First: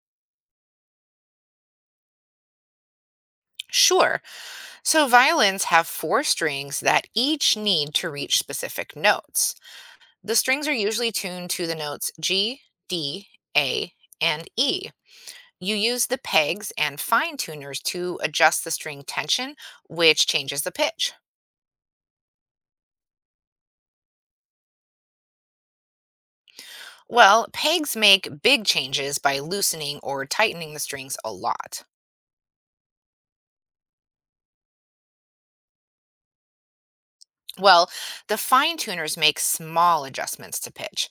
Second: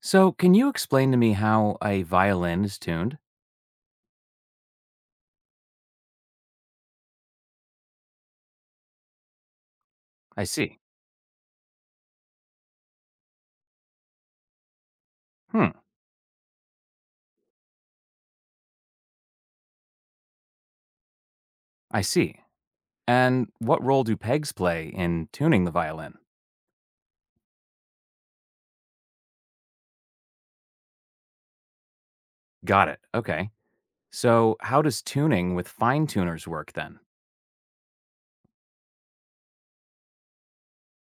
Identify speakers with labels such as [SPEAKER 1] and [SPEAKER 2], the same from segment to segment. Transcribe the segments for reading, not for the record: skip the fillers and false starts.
[SPEAKER 1] So, can you explain to me how a violin is tuned?
[SPEAKER 2] Sure. So violins have 4 strings that each need to reach specific notes. The
[SPEAKER 1] I
[SPEAKER 2] strings are
[SPEAKER 1] see.
[SPEAKER 2] usually tuned to the notes G, D, A, and E.
[SPEAKER 1] Hmm,
[SPEAKER 2] You use the pegs and fine tuners to adjust the string tension, which changes the pitch.
[SPEAKER 1] I see. And what role do pegs play in tuning the violin?
[SPEAKER 2] Well, pegs make big changes by loosening or tightening the strings a lot.
[SPEAKER 1] Got it. Okay. So, how does tuning with fine tuners work then?
[SPEAKER 2] Well, the fine tuners make small adjustments to pitch.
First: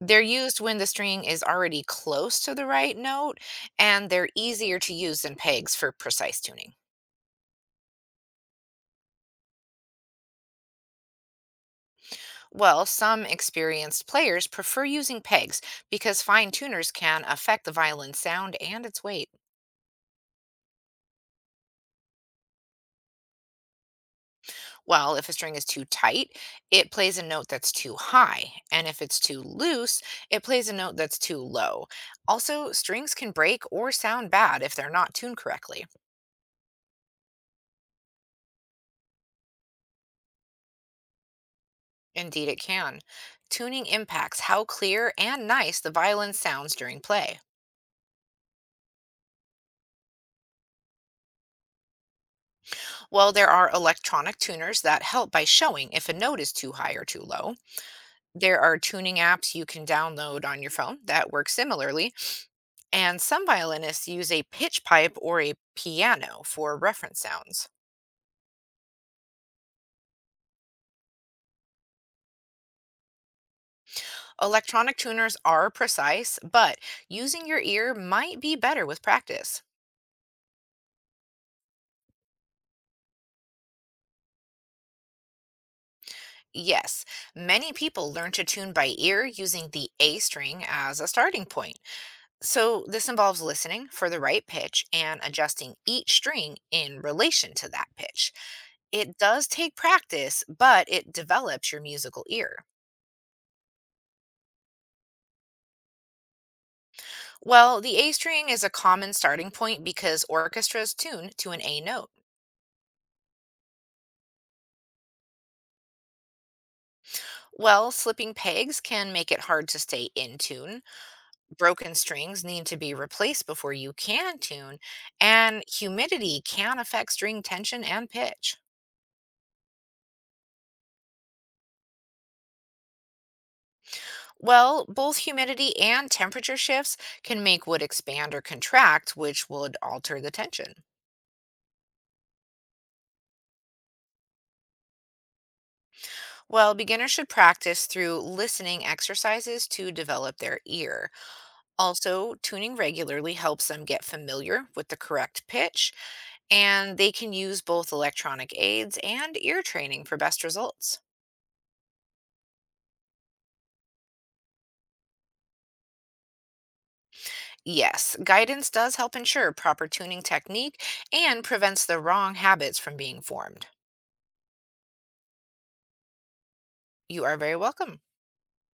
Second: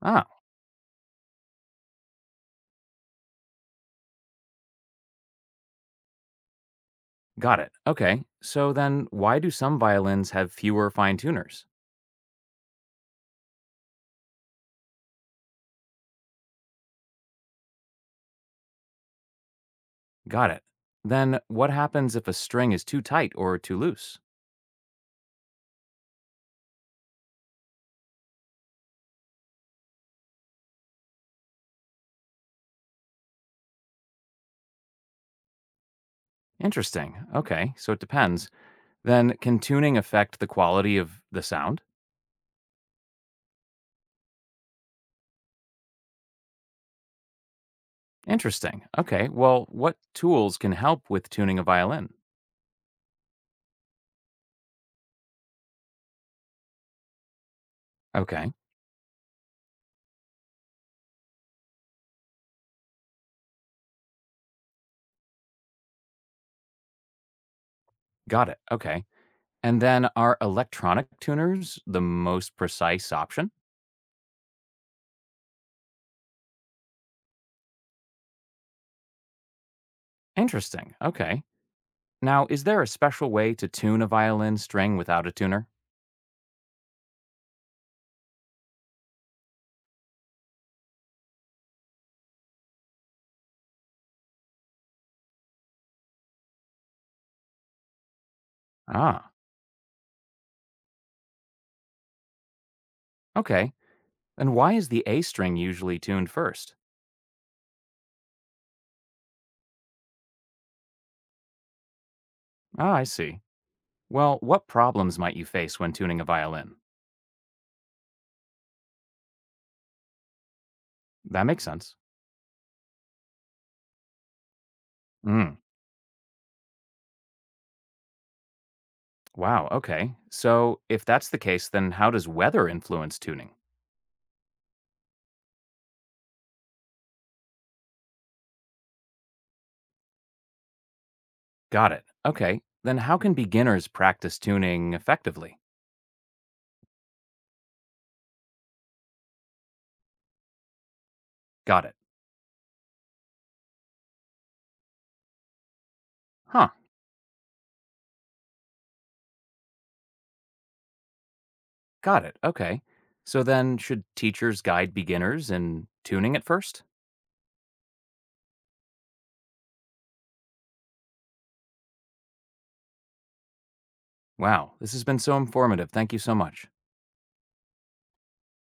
[SPEAKER 2] They're
[SPEAKER 1] Oh,
[SPEAKER 2] used when the string is already close to the right note, and they're easier to use than pegs for precise tuning.
[SPEAKER 1] got it. Okay. So, then why do some violins have fewer fine tuners?
[SPEAKER 2] Well, some experienced players prefer using pegs because fine tuners can affect the violin's sound and its weight.
[SPEAKER 1] Got it. Then, what happens if a string is too tight or too loose?
[SPEAKER 2] While if a string is too tight, it plays a note that's too high, and if it's too loose, it plays a note that's too low. Also, strings can break or sound bad if they're not tuned correctly.
[SPEAKER 1] Interesting. Okay. So, it depends. Then, can tuning affect the quality of the sound?
[SPEAKER 2] Indeed, it can. Tuning impacts how clear and nice the violin sounds during play.
[SPEAKER 1] Interesting. Okay. Well, what tools can help with tuning a violin?
[SPEAKER 2] While there are electronic tuners that help by showing if a note is too high or too low,
[SPEAKER 1] Okay.
[SPEAKER 2] there are tuning apps you can download on your phone that work similarly, and some violinists use a pitch pipe or a piano for reference sounds.
[SPEAKER 1] Got it. Okay. And then are electronic tuners the most precise option?
[SPEAKER 2] Electronic tuners are precise, but using your ear might be better with practice.
[SPEAKER 1] Interesting. Okay. Now, is there a special way to tune a violin string without a tuner?
[SPEAKER 2] Yes, many people learn to tune by ear using the A string as a starting point. So, this involves listening for the right pitch and adjusting each string in relation to that pitch. It
[SPEAKER 1] Ah,
[SPEAKER 2] does take practice, but it develops your musical ear.
[SPEAKER 1] okay. And why is the A string usually tuned first?
[SPEAKER 2] Well, the A string is a common starting point because orchestras tune to an A note.
[SPEAKER 1] Ah, I see. Well, what problems might you face when tuning a violin?
[SPEAKER 2] Well, slipping pegs can make it hard to stay in tune.
[SPEAKER 1] That makes sense.
[SPEAKER 2] Broken strings need to be replaced before you can tune,
[SPEAKER 1] Mm,
[SPEAKER 2] and humidity can affect string tension and pitch.
[SPEAKER 1] wow, okay. So, if that's the case, then how does weather influence tuning?
[SPEAKER 2] Well, both humidity and temperature shifts can make wood expand or contract, which would alter the tension.
[SPEAKER 1] Got it. Okay. Then how can beginners practice tuning effectively?
[SPEAKER 2] Well, beginners should practice through listening exercises to develop their ear.
[SPEAKER 1] Got it.
[SPEAKER 2] Also, tuning regularly helps them get familiar with the correct pitch,
[SPEAKER 1] Huh.
[SPEAKER 2] and they can use both electronic aids and ear training for best results.
[SPEAKER 1] Got it. Okay. So then should teachers guide beginners in tuning at first?
[SPEAKER 2] Yes, guidance does help ensure proper tuning technique and prevents the wrong habits from being formed.
[SPEAKER 1] Wow, this has been so informative. Thank you so much.
[SPEAKER 2] You are very welcome.